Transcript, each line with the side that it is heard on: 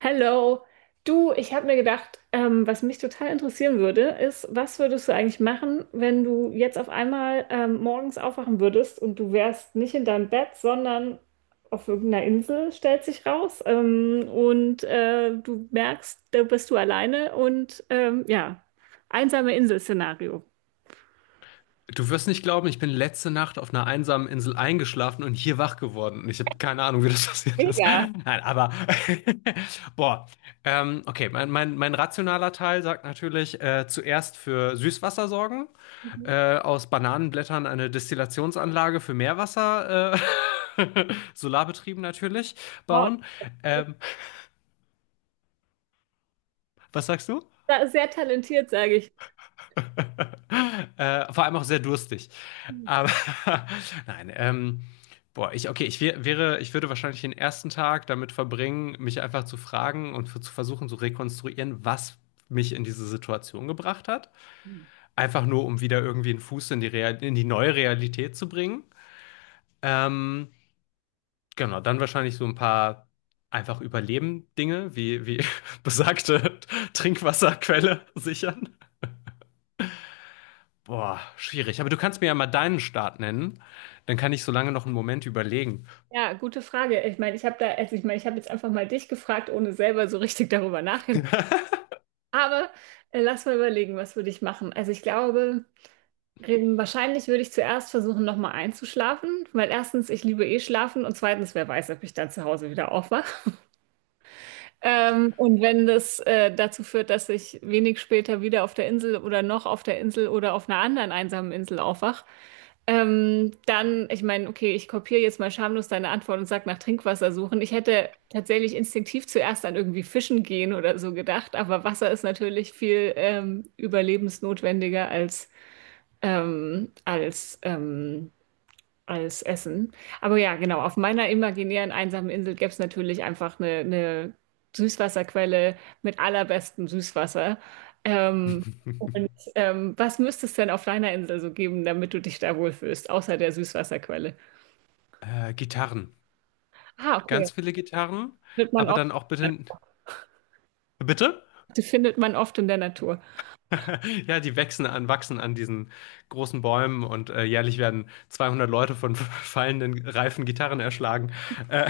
right: Hello, du, ich habe mir gedacht, was mich total interessieren würde, ist, was würdest du eigentlich machen, wenn du jetzt auf einmal morgens aufwachen würdest und du wärst nicht in deinem Bett, sondern auf irgendeiner Insel, stellt sich raus, du merkst, da bist du alleine und ja, einsame Insel-Szenario.
left: Du wirst nicht glauben, ich bin letzte Nacht auf einer einsamen Insel eingeschlafen und hier wach geworden. Und ich habe keine Ahnung, wie das passiert ist.
right: Mega.
left: Nein, aber boah. Okay, mein rationaler Teil sagt natürlich, zuerst für Süßwasser sorgen,
right: Mhm.
left: aus Bananenblättern eine Destillationsanlage für Meerwasser, äh, solarbetrieben natürlich,
right: Wow.
left: bauen.
right: Du bist.
left: Ähm, Was sagst du?
right: Sehr talentiert, sage ich.
left: Vor allem auch sehr durstig. Aber nein, boah, okay, ich würde wahrscheinlich den ersten Tag damit verbringen, mich einfach zu fragen und zu versuchen zu rekonstruieren, was mich in diese Situation gebracht hat. Einfach nur, um wieder irgendwie einen Fuß in die, Real in die neue Realität zu bringen. Ähm, genau, dann wahrscheinlich so ein paar einfach Überleben-Dinge, wie besagte Trinkwasserquelle sichern. Boah, schwierig. Aber du kannst mir ja mal deinen Start nennen. Dann kann ich so lange noch einen Moment überlegen.
right: Ja, gute Frage. Ich meine, ich habe da, also ich meine, ich habe jetzt einfach mal dich gefragt, ohne selber so richtig darüber nachgedacht. Aber lass mal überlegen, was würde ich machen? Also ich glaube, wahrscheinlich würde ich zuerst versuchen, nochmal einzuschlafen, weil erstens, ich liebe eh schlafen und zweitens, wer weiß, ob ich dann zu Hause wieder aufwache. Und wenn das dazu führt, dass ich wenig später wieder auf der Insel oder noch auf der Insel oder auf einer anderen einsamen Insel aufwach, dann, ich meine, okay, ich kopiere jetzt mal schamlos deine Antwort und sag nach Trinkwasser suchen. Ich hätte tatsächlich instinktiv zuerst an irgendwie Fischen gehen oder so gedacht, aber Wasser ist natürlich viel überlebensnotwendiger als, ähm, als ähm, als Essen. Aber ja, genau, auf meiner imaginären einsamen Insel gäbe es natürlich einfach eine Süßwasserquelle mit allerbestem Süßwasser. Ähm, und ähm, was müsste es denn auf deiner Insel so geben, damit du dich da wohlfühlst, außer der Süßwasserquelle?
left: Gitarren.
right: Ah, okay.
left: Ganz viele Gitarren,
right: Findet man
left: aber
right: oft,
left: dann auch bitte. Bitte?
right: die findet man oft in der Natur.
left: Ja, die wachsen an diesen großen Bäumen und jährlich werden 200 Leute von fallenden, reifen Gitarren erschlagen. Äh,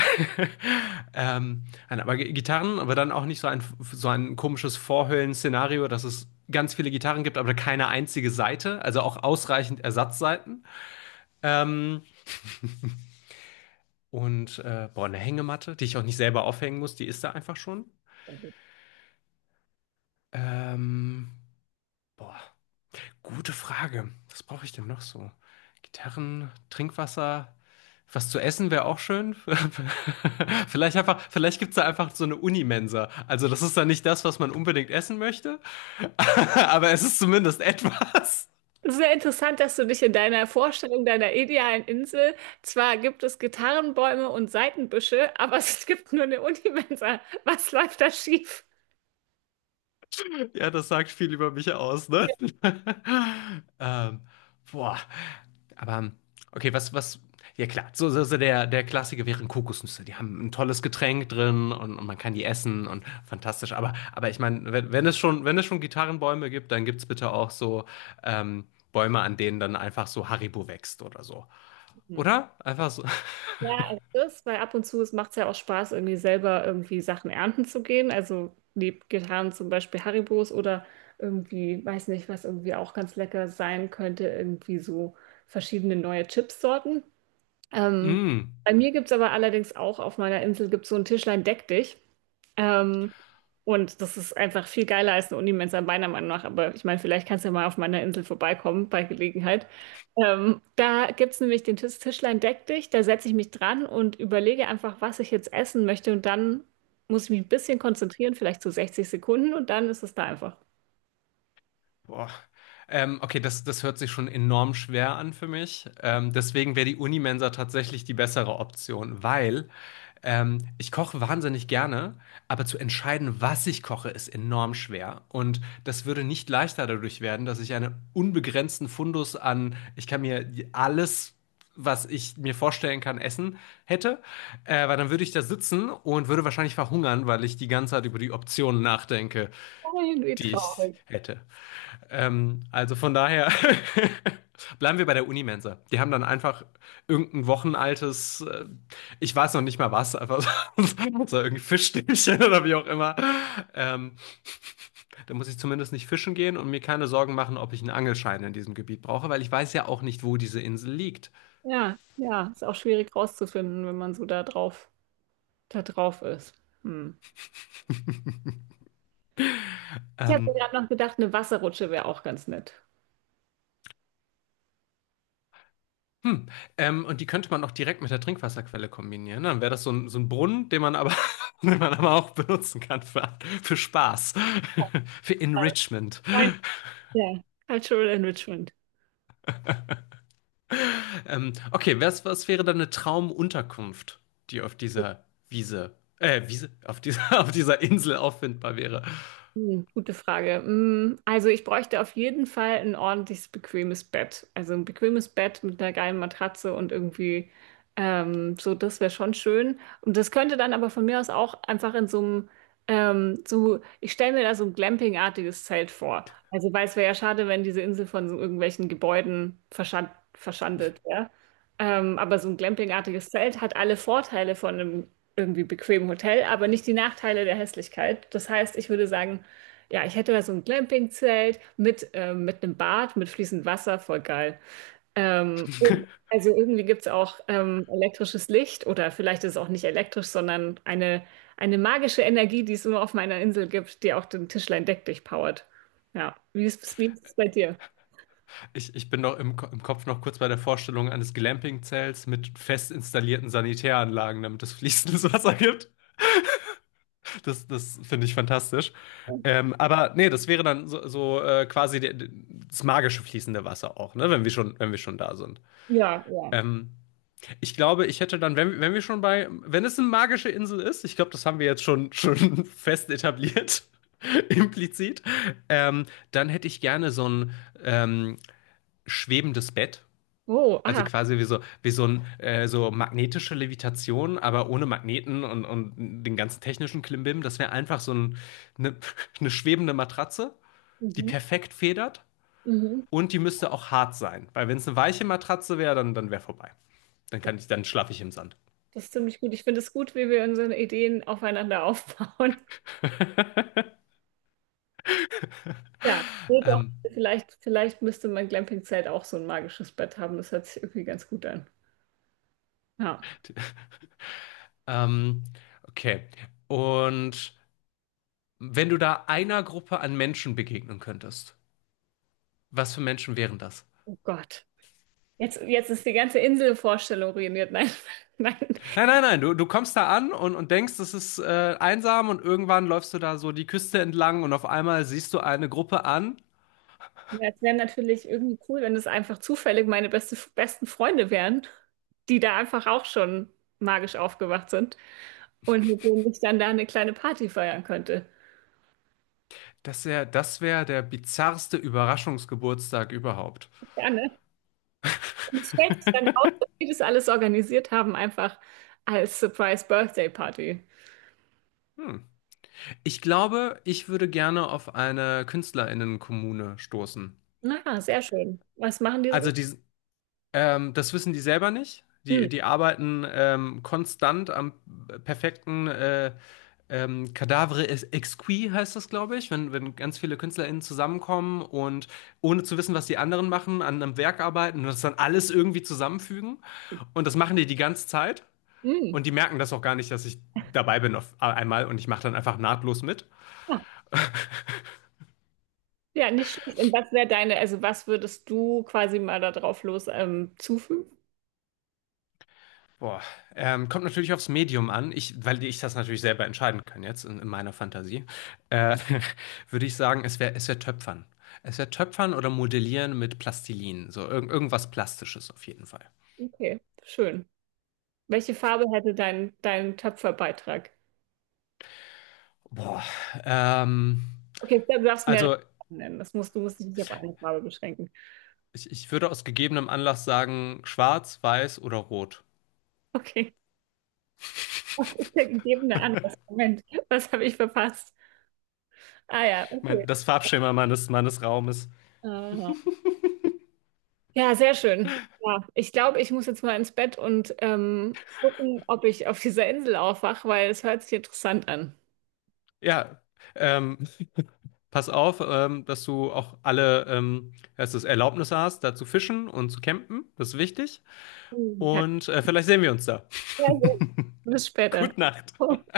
left: nein, aber Gitarren, aber dann auch nicht so ein komisches Vorhöllen-Szenario, dass es ganz viele Gitarren gibt, aber keine einzige Saite, also auch ausreichend Ersatzsaiten. Ähm, und boah, eine Hängematte, die ich auch nicht selber aufhängen muss, die ist da einfach schon. Ähm, Boah. Gute Frage. Was brauche ich denn noch so? Gitarren, Trinkwasser, was zu essen wäre auch schön. Vielleicht gibt es da einfach so eine Unimensa. Also das ist dann nicht das, was man unbedingt essen möchte, aber es ist zumindest etwas.
right: Es ist sehr interessant, dass du dich in deiner Vorstellung deiner idealen Insel, zwar gibt es Gitarrenbäume und Seitenbüsche, aber es gibt nur eine Unimensa. Was läuft da schief?
left: Ja, das sagt viel über mich aus, ne? Ähm, Boah. Aber, okay, ja klar, der Klassiker wären Kokosnüsse. Die haben ein tolles Getränk drin und man kann die essen und fantastisch. Aber ich meine, wenn es schon Gitarrenbäume gibt, dann gibt es bitte auch so ähm, Bäume, an denen dann einfach so Haribo wächst oder so.
right: Hm.
left: Oder? Einfach so.
right: Ja, also das, weil ab und zu es macht es ja auch Spaß, irgendwie selber irgendwie Sachen ernten zu gehen. Also neben Gitarren zum Beispiel Haribos oder irgendwie, weiß nicht, was irgendwie auch ganz lecker sein könnte, irgendwie so verschiedene neue Chipssorten. Ähm,
left: Mm.
right: Bei mir gibt es aber allerdings auch auf meiner Insel gibt's so ein Tischlein Deck dich. Ähm, und das ist einfach viel geiler als eine Unimensa meiner Meinung nach. Aber ich meine, vielleicht kannst du ja mal auf meiner Insel vorbeikommen bei Gelegenheit. Da gibt es nämlich den Tischlein Deck dich, da setze ich mich dran und überlege einfach, was ich jetzt essen möchte und dann muss ich mich ein bisschen konzentrieren, vielleicht so 60 Sekunden und dann ist es da einfach
left: Boah. Okay, das hört sich schon enorm schwer an für mich. Deswegen wäre die Unimensa tatsächlich die bessere Option, weil ich koche wahnsinnig gerne, aber zu entscheiden, was ich koche, ist enorm schwer. Und das würde nicht leichter dadurch werden, dass ich einen unbegrenzten Fundus an, ich kann mir alles, was ich mir vorstellen kann, essen hätte. Weil dann würde ich da sitzen und würde wahrscheinlich verhungern, weil ich die ganze Zeit über die Optionen nachdenke,
right: irgendwie
left: die ich
right: traurig.
left: hätte. Also von daher bleiben wir bei der Unimensa. Die haben dann einfach irgendein wochenaltes, ich weiß noch nicht mal was, einfach so, so irgendwie Fischstäbchen oder wie auch immer. Ähm, Da muss ich zumindest nicht fischen gehen und mir keine Sorgen machen, ob ich einen Angelschein in diesem Gebiet brauche, weil ich weiß ja auch nicht, wo diese Insel liegt.
right: Ja, ja, ist auch schwierig rauszufinden, wenn man da drauf ist. Hm. Ich habe mir
left: Ähm,
right: gerade noch gedacht, eine Wasserrutsche wäre auch ganz nett.
left: Hm. Und die könnte man auch direkt mit der Trinkwasserquelle kombinieren, ne? Dann wäre das so ein Brunnen, den man aber auch benutzen kann für Spaß, für Enrichment.
right: Moin. Ja, Cultural Enrichment.
left: Okay, was wäre dann eine Traumunterkunft, die auf dieser auf dieser Insel auffindbar wäre?
right: Hm, gute Frage. Hm, also ich bräuchte auf jeden Fall ein ordentliches, bequemes Bett. Also ein bequemes Bett mit einer geilen Matratze und irgendwie so, das wäre schon schön. Und das könnte dann aber von mir aus auch einfach in so einem, so, ich stelle mir da so ein Glamping-artiges Zelt vor. Also weil es wäre ja schade, wenn diese Insel von so irgendwelchen Gebäuden verschandelt wäre. Aber so ein Glamping-artiges Zelt hat alle Vorteile von einem irgendwie bequemen Hotel, aber nicht die Nachteile der Hässlichkeit. Das heißt, ich würde sagen, ja, ich hätte mal so ein Glamping-Zelt mit einem Bad, mit fließend Wasser, voll geil. Und also irgendwie gibt es auch elektrisches Licht oder vielleicht ist es auch nicht elektrisch, sondern eine magische Energie, die es immer auf meiner Insel gibt, die auch den Tischlein Deck durchpowert. Ja, wie ist es bei dir?
left: Ich bin noch im Kopf noch kurz bei der Vorstellung eines Glamping-Zelts mit fest installierten Sanitäranlagen, damit es fließendes Wasser gibt. Das finde ich fantastisch. Aber nee, das wäre dann so, quasi das magische fließende Wasser auch, ne? Wenn wir schon da sind.
right: Ja, ja.
left: Ähm, Ich glaube, ich hätte dann, wenn, wenn wir schon bei, wenn es eine magische Insel ist, ich glaube, das haben wir jetzt schon fest etabliert, implizit, ähm, dann hätte ich gerne so ein ähm, schwebendes Bett.
right: Oh,
left: Also
right: ah.
left: quasi so magnetische Levitation, aber ohne Magneten und den ganzen technischen Klimbim. Das wäre einfach eine, eine schwebende Matratze, die
right: Mhm,
left: perfekt federt
right: mhm.
left: und die müsste auch hart sein. Weil wenn es eine weiche Matratze wäre, dann wäre vorbei.
right: Das,
left: Dann schlafe ich im Sand.
right: Das ist ziemlich gut. Ich finde es gut, wie wir unsere Ideen aufeinander aufbauen. Ja, nee, doch.
left: Ähm,
right: Vielleicht müsste mein Glamping-Zelt auch so ein magisches Bett haben. Das hört sich irgendwie ganz gut an. Ja,
left: ähm, okay. Und wenn du da einer Gruppe an Menschen begegnen könntest, was für Menschen wären das?
right: oh Gott. Jetzt ist die ganze Inselvorstellung ruiniert. Nein, nein.
left: Nein, nein, nein, du kommst da an und denkst, es ist einsam und irgendwann läufst du da so die Küste entlang und auf einmal siehst du eine Gruppe an.
right: Ja, es wäre natürlich irgendwie cool, wenn es einfach zufällig meine besten Freunde wären, die da einfach auch schon magisch aufgewacht sind und mit denen ich dann da eine kleine Party feiern könnte.
left: Das wäre der bizarrste Überraschungsgeburtstag überhaupt.
right: Ja, ne? Und es stellt sich dann raus, dass die das alles organisiert haben, einfach als Surprise Birthday Party.
left: Hm. Ich glaube, ich würde gerne auf eine KünstlerInnenkommune stoßen.
right: Na, sehr schön. Was machen die so?
left: Also die, Das wissen die selber nicht.
right: Hm,
left: Die arbeiten konstant am perfekten Cadavre Exquis heißt das, glaube ich, wenn ganz viele KünstlerInnen zusammenkommen und ohne zu wissen, was die anderen machen, an einem Werk arbeiten und das dann alles irgendwie zusammenfügen. Und das machen die die ganze Zeit
right: hm.
left: und die merken das auch gar nicht, dass ich dabei bin auf einmal und ich mache dann einfach nahtlos mit.
right: Ja, ja, nicht schlecht. Und was wäre deine, also was würdest du quasi mal da drauf los zufügen?
left: Boah, kommt natürlich aufs Medium an, weil ich das natürlich selber entscheiden kann jetzt in meiner Fantasie. Äh, würde ich sagen, es wär Töpfern. Es wäre Töpfern oder Modellieren mit Plastilin, so irgendwas Plastisches auf jeden Fall.
right: Okay, schön. Welche Farbe hätte dein Töpferbeitrag?
left: Boah, ähm,
right: Okay, du darfst mehrere
left: also
right: Farben nennen. Das musst, du musst dich nicht auf eine Farbe beschränken.
left: ich würde aus gegebenem Anlass sagen, schwarz, weiß oder rot.
right: Okay. Was ist der gegebene Anlass? Moment, was habe ich verpasst? Ah ja, okay.
left: Das Farbschema meines Raumes.
right: Aha. Ja, sehr schön. Ja, ich glaube, ich muss jetzt mal ins Bett und gucken, ob ich auf dieser Insel aufwache, weil es hört sich interessant an.
left: Ja, ähm, pass auf, dass du Erlaubnisse hast, da zu fischen und zu campen. Das ist wichtig.
right: Mhm.
left: Und vielleicht sehen wir uns da.
right: Ja, sehr. Bis später.
left: Gute Nacht.